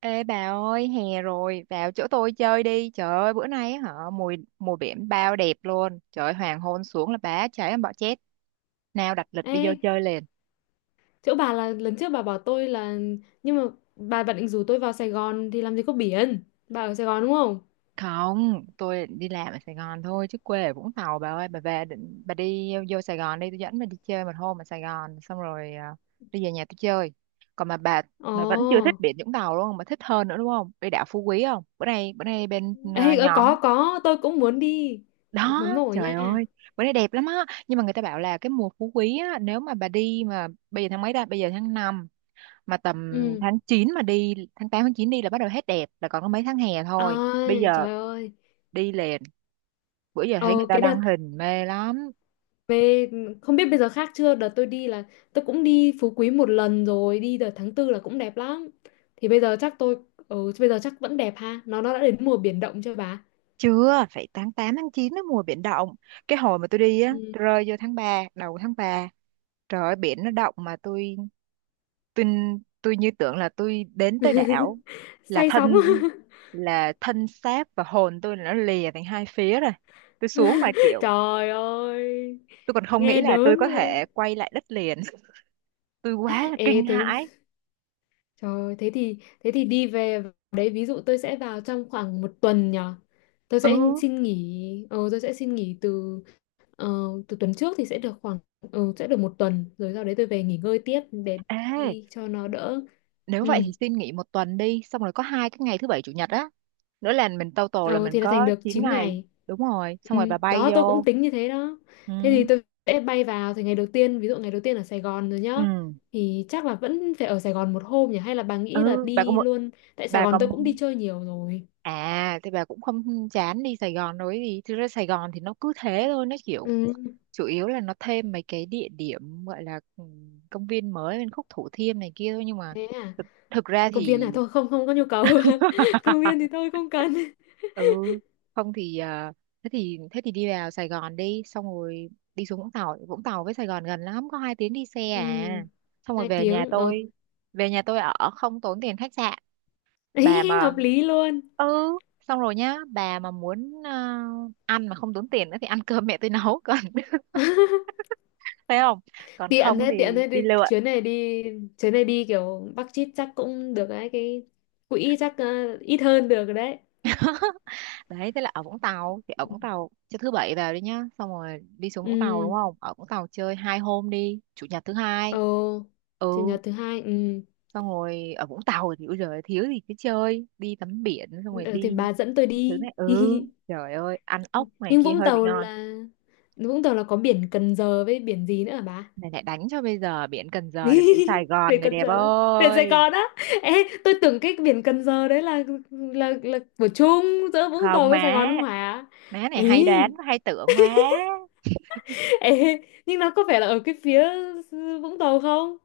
Ê bà ơi, hè rồi, vào chỗ tôi chơi đi. Trời ơi, bữa nay á hả, mùi mùa biển bao đẹp luôn. Trời ơi, hoàng hôn xuống là bá cháy em bỏ chết. Nào đặt lịch Ê, đi vô chơi liền. chỗ bà là lần trước bà bảo tôi là nhưng mà bà định rủ tôi vào Sài Gòn thì làm gì có biển. Bà ở Sài Gòn đúng không? Không, tôi đi làm ở Sài Gòn thôi chứ quê ở Vũng Tàu bà ơi, bà về định bà đi vô Sài Gòn đi, tôi dẫn bà đi chơi một hôm ở Sài Gòn xong rồi à, đi về nhà tôi chơi. Còn mà bà vẫn chưa thích Ồ. biển Vũng Tàu luôn mà thích hơn nữa đúng không? Đi đảo Phú Quý không? Bữa nay Ê, nhóm có, tôi cũng muốn đi. đó, Nóng nổi trời nha. ơi bữa nay đẹp lắm á. Nhưng mà người ta bảo là cái mùa phú quý á, nếu mà bà đi mà bây giờ tháng mấy ta? Bây giờ tháng 5 mà tầm Ừ. tháng 9 mà đi, tháng 8 tháng 9 đi là bắt đầu hết đẹp, là còn có mấy tháng hè thôi, bây Ôi, giờ trời ơi. đi liền. Bữa giờ thấy người Ồ, ta cái đăng đợt hình mê lắm. về không biết bây giờ khác chưa, đợt tôi đi là tôi cũng đi Phú Quý một lần rồi, đi đợt tháng tư là cũng đẹp lắm. Thì bây giờ chắc tôi bây giờ chắc vẫn đẹp ha. Nó đã đến mùa biển động chưa bà? Chưa, phải tháng 8 tháng 9 nó mùa biển động. Cái hồi mà tôi đi á, Ừ. tôi rơi vô tháng 3 đầu tháng ba, trời ơi biển nó động mà tôi tôi như tưởng là tôi đến tới đảo là Say sóng. thân là thân xác và hồn tôi là nó lìa thành hai phía rồi, tôi xuống mà kiểu Trời ơi, tôi còn không nghĩ nghe là tôi đớn có rồi. thể quay lại đất liền tôi quá là Ê kinh thế hãi. trời ơi, thế thì đi về đấy, ví dụ tôi sẽ vào trong khoảng một tuần nhở. Tôi Ừ. sẽ xin nghỉ, tôi sẽ xin nghỉ từ ờ, từ tuần trước thì sẽ được khoảng sẽ được một tuần, rồi sau đấy tôi về nghỉ ngơi tiếp để Ê, đi cho nó đỡ. nếu vậy Ừ, thì xin nghỉ một tuần đi, xong rồi có hai cái ngày thứ bảy chủ nhật á, nữa là mình total là ờ mình thì là thành có được chín 9 ngày ngày. Đúng rồi, xong rồi Ừ, bà bay đó tôi cũng vô. tính như thế đó, Ừ. thế thì tôi sẽ bay vào thì ngày đầu tiên, ví dụ ngày đầu tiên ở Sài Gòn rồi nhá, Ừ. thì chắc là vẫn phải ở Sài Gòn một hôm nhỉ, hay là bà nghĩ là Ừ. bà có đi một luôn, tại Sài bà Gòn có tôi cũng đi chơi nhiều rồi. À, thì bà cũng không chán đi Sài Gòn nói gì. Thực ra Sài Gòn thì nó cứ thế thôi, nó kiểu Ừ. chủ yếu là nó thêm mấy cái địa điểm gọi là công viên mới bên khúc Thủ Thiêm này kia thôi, nhưng mà Thế à? thực ra Công viên thì à? Thôi không, không có nhu cầu. Công viên thì tôi không cần. ừ không thì thế thì đi vào Sài Gòn đi, xong rồi đi xuống Vũng Tàu. Vũng Tàu với Sài Gòn gần lắm, có 2 tiếng đi xe Ừ, à. Xong rồi hai về nhà tiếng ở. tôi, về nhà tôi ở không tốn tiền khách sạn. bà mà Hợp lý luôn. ừ xong rồi nhá, bà mà muốn ăn mà không tốn tiền nữa thì ăn cơm mẹ tôi nấu còn thấy không? Còn Tiện không thế, tiện thì thế, đi đi lượn. chuyến này đi, chuyến này đi kiểu Bắc chít chắc cũng được đấy, cái quỹ chắc ít hơn được rồi đấy. Đấy, thế là ở Vũng Tàu thì ở Vũng Tàu cho thứ bảy vào đi nhá, xong rồi đi xuống Vũng Tàu đúng Ừ. không? Ở Vũng Tàu chơi 2 hôm đi, chủ nhật thứ Ồ, hai. chủ Ừ, nhật thứ hai ừ. xong rồi ở Vũng Tàu thì bây giờ thiếu gì, cứ chơi đi tắm biển xong rồi Ừ, thì đi bà dẫn tôi thứ đi. này. Ừ, trời ơi ăn ốc này Nhưng kia Vũng hơi bị Tàu ngon. là, có biển Cần Giờ với biển gì nữa hả bà? Này lại đánh cho, bây giờ biển Cần Giờ là biển Sài Gòn Biển người Cần đẹp Giờ là biển Sài ơi. Gòn á. Ê, tôi tưởng cái biển Cần Giờ đấy là của chung giữa Vũng Tàu Không với Sài má, Gòn không hả? má này hay Ý, đoán và hay tưởng quá. ê, nhưng nó có phải là ở cái phía Vũng Tàu không?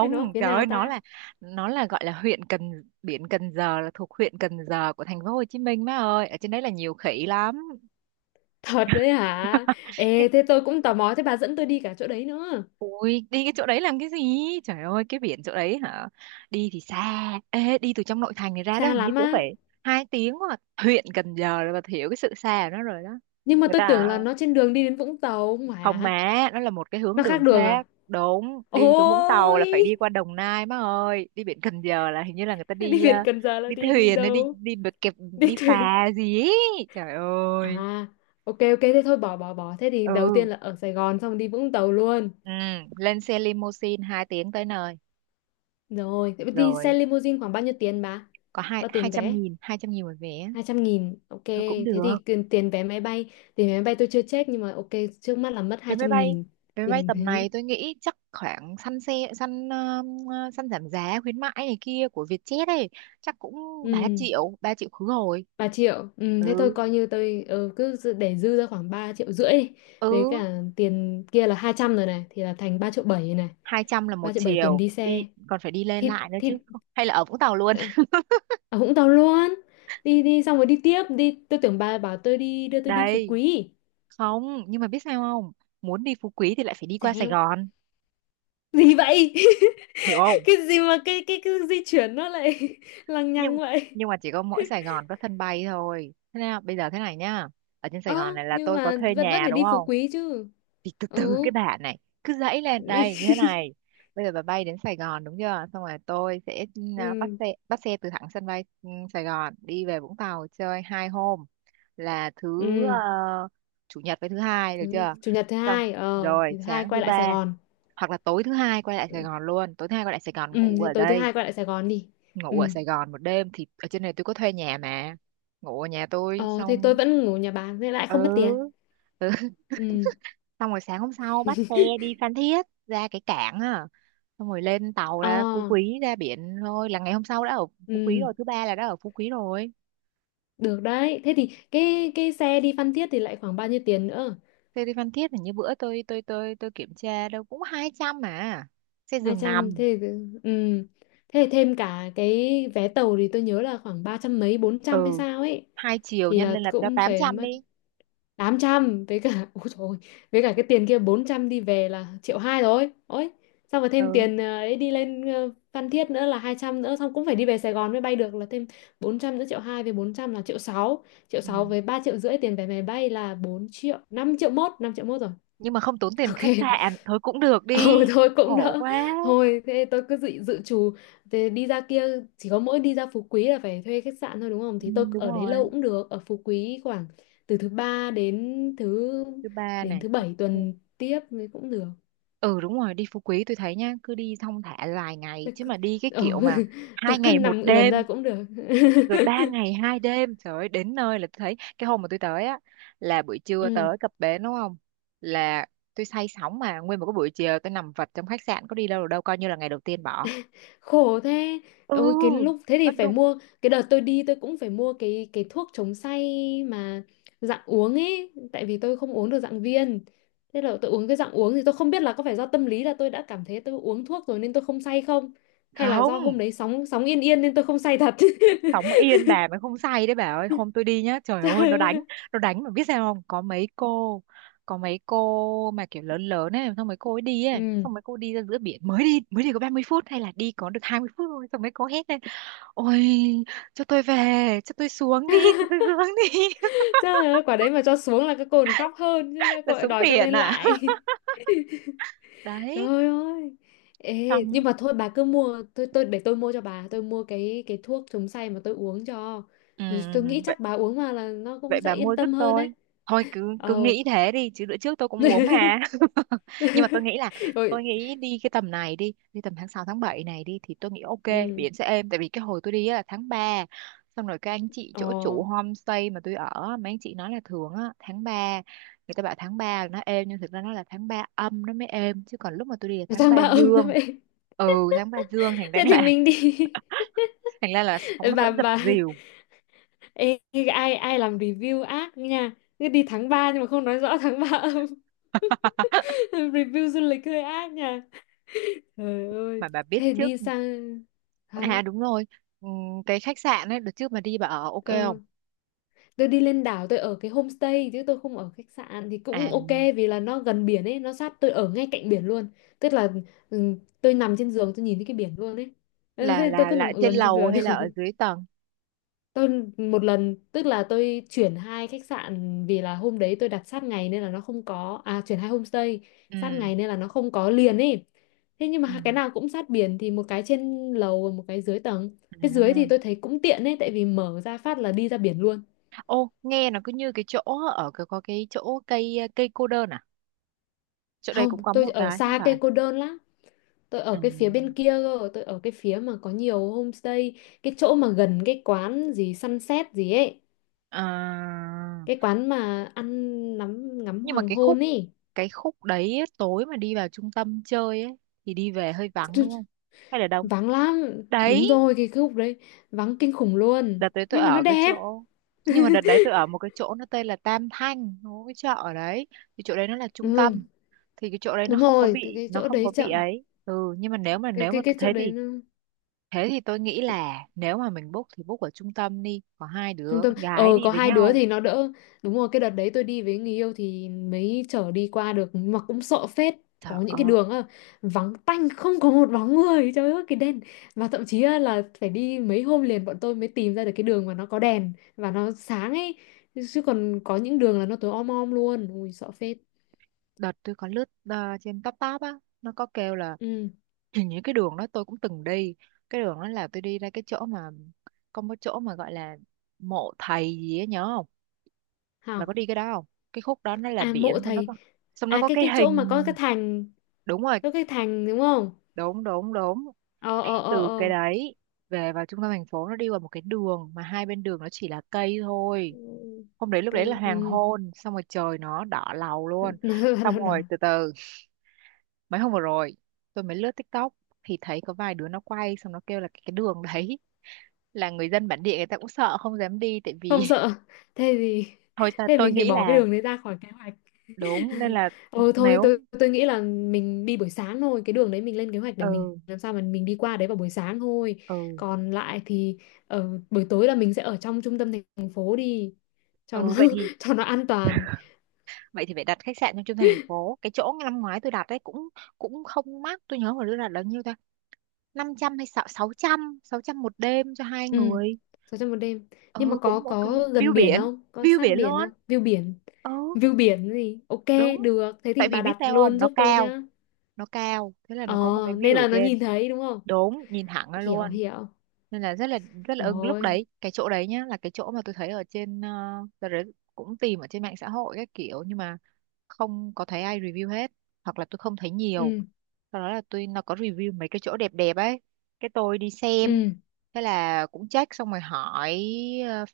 Hay nó ở phía trời nào ơi, nó ta? là nó là gọi là huyện Cần, biển Cần Giờ là thuộc huyện Cần Giờ của thành phố Hồ Chí Minh má ơi. Ở trên đấy là nhiều khỉ lắm. Thật đấy hả? Cái Ê, thế tôi cũng tò mò, thế bà dẫn tôi đi cả chỗ đấy nữa. ui, đi cái chỗ đấy làm cái gì? Trời ơi, cái biển chỗ đấy hả? Đi thì xa. Ê, đi từ trong nội thành này ra Xa đó hình như lắm cũng á. phải 2 tiếng, hoặc huyện Cần Giờ rồi bà hiểu cái sự xa của nó rồi đó. Nhưng mà Người tôi ta tưởng là nó trên đường đi đến Vũng Tàu không mà. má, nó là một cái hướng Nó khác đường đường à? khác, đúng, đi xuống Vũng Tàu Ôi! là phải đi qua Đồng Nai má ơi, đi biển Cần Giờ là hình như là người ta Đi đi biển Cần Giờ là đi đi đi thuyền hay đi đâu? đi bờ kẹp, Đi đi thuyền. phà gì ấy. Trời À, ơi. ok ok, thế thôi, bỏ bỏ bỏ. Thế thì đầu Ừ. tiên là ở Sài Gòn, xong đi Vũng Tàu luôn. Ừ. Lên xe limousine 2 tiếng tới nơi. Rồi, thế đi xe Rồi, limousine khoảng bao nhiêu tiền bà? có hai Bao hai tiền trăm vé? nghìn 200.000 một vé. 200.000. Ok, Thôi cũng thế được. thì tiền vé máy bay. Tiền vé máy bay tôi chưa check, nhưng mà ok, trước mắt là mất vé hai máy trăm bay nghìn. vé máy bay Tiền tầm thế. này tôi nghĩ chắc khoảng săn xe săn ờ, ờ, săn giảm giá khuyến mãi này kia của Vietjet ấy, chắc cũng ba Ừ. triệu ba triệu khứ hồi. Ba triệu thế thôi Ừ. coi như tôi cứ để dư ra khoảng 3,5 triệu đi. Ừ. Với cả tiền kia là 200 rồi này, thì là thành 3 triệu bảy này, 200 là một 3,7 triệu tiền chiều đi đi xe còn phải đi lên thì lại nữa thì chứ. Hay là ở Vũng Tàu luôn. ờ, ở Vũng Tàu luôn, đi đi xong rồi đi tiếp đi, tôi tưởng bà bảo tôi đi, đưa tôi đi Phú đây Quý. không nhưng mà biết sao không, muốn đi Phú Quý thì lại phải đi qua Sài Sao? Gòn. Gì vậy? Hiểu không? Cái gì mà cái di chuyển nó lại lằng nhằng nhưng vậy? nhưng mà chỉ có mỗi Sài Gòn có sân bay thôi. Thế nào bây giờ, thế này nhá, ở trên Sài Ơ, Gòn này là nhưng tôi có mà thuê vẫn vẫn nhà phải đúng đi Phú không, Quý chứ. thì từ từ cái Ừ. bà này, cứ dãy lên đây như thế này. Bây giờ bà bay đến Sài Gòn đúng chưa, xong rồi tôi sẽ bắt Ừ xe bắt xe từ thẳng sân bay Sài Gòn đi về Vũng Tàu chơi 2 hôm, là ừ. Chủ nhật với thứ hai được chưa? Chủ nhật thứ Xong hai, rồi thì thứ hai sáng quay thứ lại ba Sài Gòn. hoặc là tối thứ hai quay lại Sài Gòn luôn, tối thứ hai quay lại Sài Gòn Ừ, ngủ thì ở tối thứ đây. hai quay lại Sài Gòn đi. Ừ. Ngủ ở Sài Gòn một đêm, thì ở trên này tôi có thuê nhà mà, ngủ ở nhà tôi ờ thì tôi xong. vẫn ngủ nhà bà nên lại Ừ. không mất tiền. Ừ, Ừ. xong rồi sáng hôm sau bắt xe đi Phan Thiết, ra cái cảng à, xong rồi lên tàu Ờ. ra Phú Quý, ra biển thôi, là ngày hôm sau đã ở Phú Quý Ừ. rồi, thứ ba là đã ở Phú Quý rồi. Được đấy, thế thì cái xe đi Phan Thiết thì lại khoảng bao nhiêu tiền nữa? Xe đi Phan Thiết là như bữa tôi kiểm tra đâu cũng 200 mà, xe hai giường trăm, nằm. thế thì, ừ, thế thì thêm cả cái vé tàu thì tôi nhớ là khoảng 300 mấy, 400 hay Ừ, sao ấy, hai chiều thì nhân là lên là cho cũng tám phải trăm mất đi. 800, với cả ôi trời ơi, với cả cái tiền kia 400 đi về là 1,2 triệu rồi. Ôi, xong rồi thêm Ừ. tiền ấy đi lên Phan Thiết nữa là 200 nữa, xong cũng phải đi về Sài Gòn mới bay được là thêm 400 nữa, 1,2 triệu với 400 là 1,6 triệu Ừ, sáu với 3,5 triệu tiền vé máy bay là 4 triệu, 5,1 triệu, 5,1 triệu rồi. nhưng mà không tốn tiền Ok. khách sạn thôi cũng được Ừ, đi, thôi cũng khổ đỡ. quá. Thôi thế tôi cứ dự trù thế. Đi ra kia, chỉ có mỗi đi ra Phú Quý là phải thuê khách sạn thôi đúng không? Ừ, Thì tôi đúng ở đấy lâu rồi, cũng được. Ở Phú Quý khoảng từ thứ ba thứ ba Đến này, thứ thứ bảy tư, tuần tiếp thì cũng được. ừ đúng rồi, đi Phú Quý tôi thấy nhá, cứ đi thong thả vài ngày tôi chứ cứ, mà đi cái ừ, kiểu mà tôi hai cứ ngày một nằm ườn ra đêm cũng được. rồi ba ngày hai đêm. Trời ơi, đến nơi là tôi thấy cái hôm mà tôi tới á là buổi trưa Ừ. tới cập bến đúng không, là tôi say sóng mà nguyên một cái buổi chiều tôi nằm vật trong khách sạn, có đi đâu được đâu, coi như là ngày đầu tiên bỏ. Khổ thế. Ừ, Ôi, cái lúc thế thì nó phải đúng mua, cái đợt tôi đi tôi cũng phải mua cái thuốc chống say mà dạng uống ấy, tại vì tôi không uống được dạng viên, thế là tôi uống cái dạng uống, thì tôi không biết là có phải do tâm lý, là tôi đã cảm thấy tôi uống thuốc rồi nên tôi không say không, hay là do hôm không, đấy sóng sóng yên yên nên tôi không say thật. sống yên bà mới không say đấy bà ơi. Hôm tôi đi nhá, trời Trời ơi nó đánh, ơi. nó đánh mà biết sao không, có mấy cô, có mấy cô mà kiểu lớn lớn ấy, xong mấy cô ấy đi ấy, Ừ. xong mấy cô đi ra giữa biển mới đi, mới đi có 30 phút hay là đi có được 20 phút thôi, xong mấy cô hét lên, ôi cho tôi về, cho tôi xuống đi cho tôi xuống đi Trời ơi, quả đấy mà cho xuống là các cô còn khóc hơn chứ, các là cô lại xuống đòi cho biển lên à? lại. Đấy, Trời ơi. Ê, nhưng xong. mà thôi bà cứ mua, tôi để tôi mua cho bà, tôi mua cái thuốc chống say mà tôi uống cho. Tôi nghĩ Ừ, chắc bà uống vào là nó vậy cũng sẽ bà mua yên giúp tâm hơn tôi, đấy. thôi cứ cứ Ờ. nghĩ thế đi chứ bữa trước tôi cũng uống mà nhưng mà tôi nghĩ là Rồi, tôi nghĩ đi cái tầm này đi đi tầm tháng 6 tháng 7 này đi thì tôi nghĩ ok, ừ. biển sẽ êm tại vì cái hồi tôi đi á là tháng ba, xong rồi các anh chị Ờ, chỗ chủ homestay mà tôi ở á, mấy anh chị nói là thường á tháng ba, người ta bảo tháng 3 là nó êm nhưng thực ra nó là tháng ba âm nó mới êm, chứ còn lúc mà tôi đi là Nó tháng sang 3 ba âm đó dương. vậy. Ừ, tháng 3 dương thành ra Thế thì là mình đi. thành ra là sóng nó vẫn Bà dập bà dìu ê, ai ai làm review ác nha. Cứ đi tháng 3 nhưng mà không nói rõ tháng 3 âm. Review du lịch hơi ác nha. Trời ơi. mà bà biết Thế trước. đi sang À hả? đúng rồi, cái khách sạn ấy, đợt trước mà đi bà ở ok không? Ừ, tôi đi lên đảo tôi ở cái homestay chứ tôi không ở khách sạn thì cũng À ok, vì là nó gần biển ấy, nó sát, tôi ở ngay cạnh biển luôn. Tức là ừ, tôi nằm trên giường tôi nhìn thấy cái biển luôn ấy. Ừ, thế là nên tôi là cứ là nằm trên ườn trên lầu giường. hay là ở dưới tầng? Tôi một lần, tức là tôi chuyển 2 khách sạn, vì là hôm đấy tôi đặt sát ngày nên là nó không có, chuyển 2 homestay, sát Ừ. ngày nên là nó không có liền ấy. Thế nhưng Ừ. mà cái nào cũng sát biển, thì một cái trên lầu và một cái dưới tầng. Cái dưới thì À. tôi thấy cũng tiện ấy, tại vì mở ra phát là đi ra biển luôn. Ô, nghe nó cứ như cái chỗ, ở cái có cái chỗ cây cây cô đơn à? Chỗ đây Không, cũng có tôi một ở cái không xa phải? cây cô đơn lắm. Tôi Ừ. ở cái phía bên kia cơ, tôi ở cái phía mà có nhiều homestay, cái chỗ mà gần cái quán gì sunset gì ấy, À. cái quán mà ăn ngắm ngắm Nhưng mà hoàng cái khúc hôn ấy. cái khúc đấy ấy, tối mà đi vào trung tâm chơi ấy thì đi về hơi vắng Chứ- đúng không? Hay là đông? Vắng lắm, Đấy, đúng rồi cái khúc đấy, vắng kinh khủng luôn. đợt đấy tôi Nhưng mà nó ở cái đẹp. chỗ nhưng mà đợt đấy tôi ở một cái chỗ nó tên là Tam Thanh, nó có cái chợ ở đấy, thì chỗ đấy nó là trung tâm, Ừ, thì cái chỗ đấy nó đúng không có rồi, từ bị cái nó chỗ không đấy có bị chậm, ấy. Ừ, nhưng mà nếu mà cái nếu cái mà cái thế chỗ đấy thì nó thế thì tôi nghĩ là nếu mà mình book thì book ở trung tâm đi, có hai trung đứa tâm, con gái đi có với 2 đứa nhau. thì nó đỡ, đúng rồi cái đợt đấy tôi đi với người yêu thì mới chở đi qua được, nhưng mà cũng sợ phết. Trời Có những cái ơi, đường á, vắng tanh không có một bóng người, trời ơi cái đèn, và thậm chí á, là phải đi mấy hôm liền bọn tôi mới tìm ra được cái đường mà nó có đèn và nó sáng ấy, chứ còn có những đường là nó tối om om luôn, ui sợ phết. đợt tôi có lướt trên top top á, nó có kêu là Ừ. hình như cái đường đó tôi cũng từng đi, cái đường đó là tôi đi ra cái chỗ mà có một chỗ mà gọi là mộ thầy gì ấy, nhớ không? Bà có Hảo. đi cái đó không? Cái khúc đó nó là À, biển, mộ xong nó thầy. có xong nó À, có cái cái cái chỗ mà có hình. cái thành, Đúng rồi, có cái thành đúng không. đúng đúng đúng. Ờ ờ ờ Từ cái ờ. đấy về vào trung tâm thành phố nó đi qua một cái đường mà hai bên đường nó chỉ là cây thôi. Ừ, Hôm đấy lúc đấy là hoàng ừ. hôn, xong rồi trời nó đỏ lầu luôn. Xong Đó, rồi từ từ mấy hôm vừa rồi tôi mới lướt TikTok thì thấy có vài đứa nó quay, xong nó kêu là cái đường đấy là người dân bản địa người ta cũng sợ không dám đi tại vì không sợ, thế thì thôi ta thế tôi mình phải nghĩ bỏ cái là đường đấy ra khỏi kế hoạch. đúng, nên là Ừ, thôi nếu. tôi nghĩ là mình đi buổi sáng thôi, cái đường đấy mình lên kế hoạch để mình Ừ. làm sao mà mình đi qua đấy vào buổi sáng thôi. Ừ. Còn lại thì ở buổi tối là mình sẽ ở trong trung tâm thành phố đi, cho nó Ừ, vậy thì cho nó an toàn. vậy thì phải đặt khách sạn trong trung thành thành phố, cái chỗ năm ngoái tôi đặt đấy cũng cũng không mắc. Tôi nhớ hồi đó là bao nhiêu ta, 500 hay sáu sáu trăm 600 một đêm cho hai Ừ. người. 600 một đêm. Nhưng mà Ừ có cũng ok. có gần View biển biển, không, có view sát biển biển luôn. không, View biển, Ừ view biển gì ok. đúng. Được, thế Tại thì vì bà biết đặt sao không, luôn nó giúp tôi cao, nhá. nó cao thế là ờ nó có một cái Nên view ở là nó trên. nhìn thấy đúng không. Đúng, nhìn thẳng ra Hiểu, luôn, hiểu. nên là rất là rất là Hiểu ưng lúc rồi. đấy, cái chỗ đấy nhá là cái chỗ mà tôi thấy ở trên đợt đấy cũng tìm ở trên mạng xã hội các kiểu nhưng mà không có thấy ai review hết, hoặc là tôi không thấy nhiều. Ừ. Sau đó là tôi, nó có review mấy cái chỗ đẹp đẹp ấy, cái tôi đi xem, Ừ. thế là cũng check xong rồi hỏi ờ,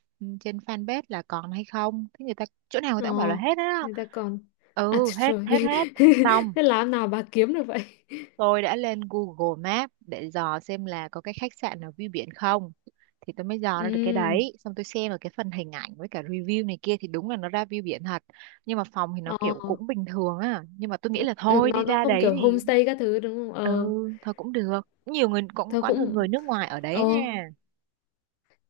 trên fanpage là còn hay không, thế người ta chỗ nào người Ờ. ta cũng bảo là hết á. Người ta còn? À Ừ hết trời hết ơi. hết. Xong Thế làm nào bà kiếm được vậy? tôi đã lên Google Maps để dò xem là có cái khách sạn nào view biển không. Thì tôi mới dò ra được cái Ừ. đấy. Xong tôi xem ở cái phần hình ảnh với cả review này kia thì đúng là nó ra view biển thật. Nhưng mà phòng thì nó Ờ, kiểu cũng bình thường á. Nhưng mà tôi nghĩ là ừ, thôi nó đi nó ra không đấy kiểu thì homestay các thứ đúng không, ừ ờ, thôi cũng được. Nhiều người cũng thôi có nhiều cũng người nước ngoài ở ờ, đấy nha.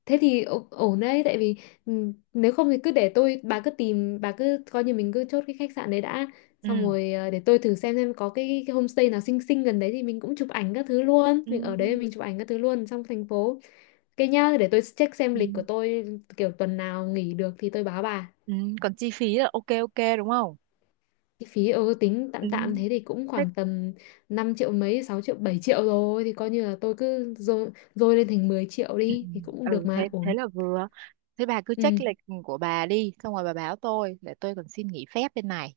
thế thì ổn đấy, tại vì ừ, nếu không thì cứ để tôi bà cứ tìm, bà cứ coi như mình cứ chốt cái khách sạn đấy đã, xong Ừ. rồi để tôi thử xem có cái homestay nào xinh xinh gần đấy thì mình cũng chụp ảnh các thứ luôn, Ừ. mình ở đấy mình chụp ảnh các thứ luôn trong thành phố. Cái nhá, để tôi check xem Ừ. lịch của tôi kiểu tuần nào nghỉ được thì tôi báo bà. Ừ. Còn chi phí là ok ok đúng không? Cái phí tính Ừ. tạm tạm thế thì cũng Thế khoảng tầm 5 triệu mấy, 6 triệu, 7 triệu rồi. Thì coi như là tôi cứ dôi lên thành 10 triệu Ừ. đi. Thì cũng được Ừ, thế mà, thế ổn. là vừa. Thế bà cứ Ừ, check lịch của bà đi, xong rồi bà báo tôi để tôi còn xin nghỉ phép bên này,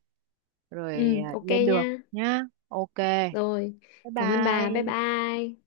rồi ừ, à, ok lên đường nha. nhá. Ok. Rồi, Bye cảm ơn bà, bye bye. bye.